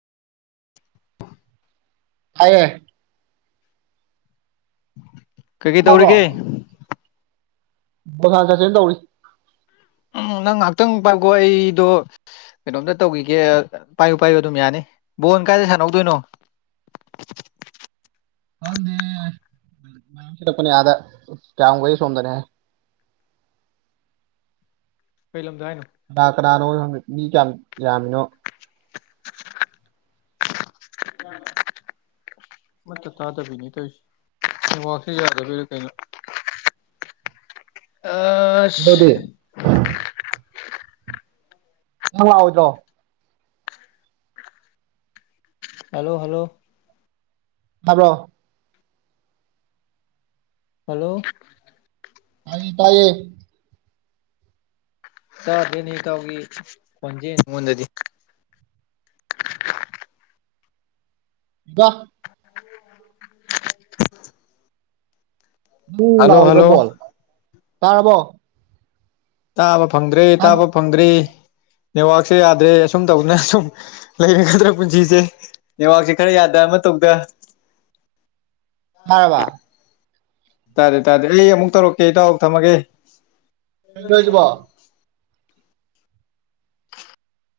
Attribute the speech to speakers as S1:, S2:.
S1: ꯑ [inaudible]
S2: ꯍꯥꯏꯌꯦ
S1: ꯀꯩ ꯀꯩ
S2: ꯇꯥꯕ꯭ꯔꯣ
S1: ꯇꯧꯔꯤꯒꯦ
S2: ꯕꯣꯔꯥ ꯆꯠꯁꯤꯅ ꯇꯧꯔꯤ
S1: ꯎꯝ ꯅꯪ ꯉꯥꯏꯍꯥꯛꯇꯪ ꯄꯥꯏꯈꯣ ꯑꯩꯗꯣ ꯀꯩꯅꯣꯝꯇ ꯇꯧꯈꯤꯒꯦ ꯄꯥꯏꯌꯨ ꯄꯥꯏꯌꯨ ꯑꯗꯨꯝ ꯌꯥꯅꯤ ꯕꯣꯟ ꯀꯥꯏꯗ ꯁꯥꯟꯅꯧꯗꯣꯏꯅꯣ
S2: ꯑꯗ [inaudible] ꯃꯔꯄꯅ ꯌꯥꯗ ꯀꯌꯥꯨꯒ ꯁꯣꯗꯅꯌꯥ ꯍꯥꯏ
S1: ꯀꯩ ꯂꯝꯗ ꯍꯥꯏꯅꯣ
S2: ꯀꯅꯥ ꯀꯅꯥꯅꯣ ꯍꯪ ꯃꯤ ꯀꯌꯥꯝ ꯌꯥꯝꯃꯤꯅꯣ
S1: [unintelligible] ꯃꯠꯇ ꯇꯥꯗꯕꯤꯅꯤ ꯇꯧꯔꯤꯁꯤ ꯋꯥꯁꯦ ꯌꯥꯗꯕꯤꯗ ꯀꯩꯅꯣ ꯑꯥꯁ
S2: ꯀꯩꯗꯧꯗꯤ ꯅꯪ ꯂꯥꯛꯑꯣꯏꯗꯔꯣ
S1: ꯍꯜꯂꯣ ꯍꯜꯂꯣ
S2: ꯇꯥꯕ꯭ꯔꯣ
S1: ꯍꯜꯂꯣ
S2: ꯇꯥꯏꯌꯦ ꯇꯥꯏꯌꯦ
S1: ꯆꯗꯅꯤ ꯇꯥꯎꯒꯤ ꯐꯟꯖꯦꯉꯣꯟꯗꯗꯤ
S2: ꯋꯥꯍ [inaudible] [inaudible] ꯎꯝ
S1: ꯍꯜꯂꯣ
S2: ꯂꯥꯎꯑꯣꯏꯗ꯭ꯔꯣ
S1: ꯍꯜꯂꯣ
S2: ꯕꯣꯜ ꯇꯥꯔꯕꯣ
S1: ꯇꯥꯕ ꯐꯪꯗ꯭ꯔꯦ ꯇꯥꯕ ꯐꯪꯗ꯭ꯔꯦ ꯅꯦꯠꯋꯥꯛꯁꯦ ꯌꯥꯗ꯭ꯔꯦ ꯑꯁꯨꯝ ꯇꯧꯗꯅ ꯁꯁꯨꯝ ꯂꯩꯔꯒꯗ꯭ꯔꯥ ꯄꯨꯟꯁꯤꯁꯦ ꯅꯦꯋꯥꯛꯁꯦ ꯈꯔ ꯌꯥꯗꯕ ꯑꯃ ꯇꯧꯗ
S2: ꯇꯥꯔꯕꯥ
S1: ꯇꯥꯔꯦ ꯇꯥꯔꯗꯤ ꯑꯩ ꯑꯃꯨꯛ ꯇꯧꯔꯛꯀꯦ ꯑꯩ ꯇꯥꯎ ꯊꯝꯃꯒꯦ
S2: ꯄꯒꯖꯕꯥ [inaudible]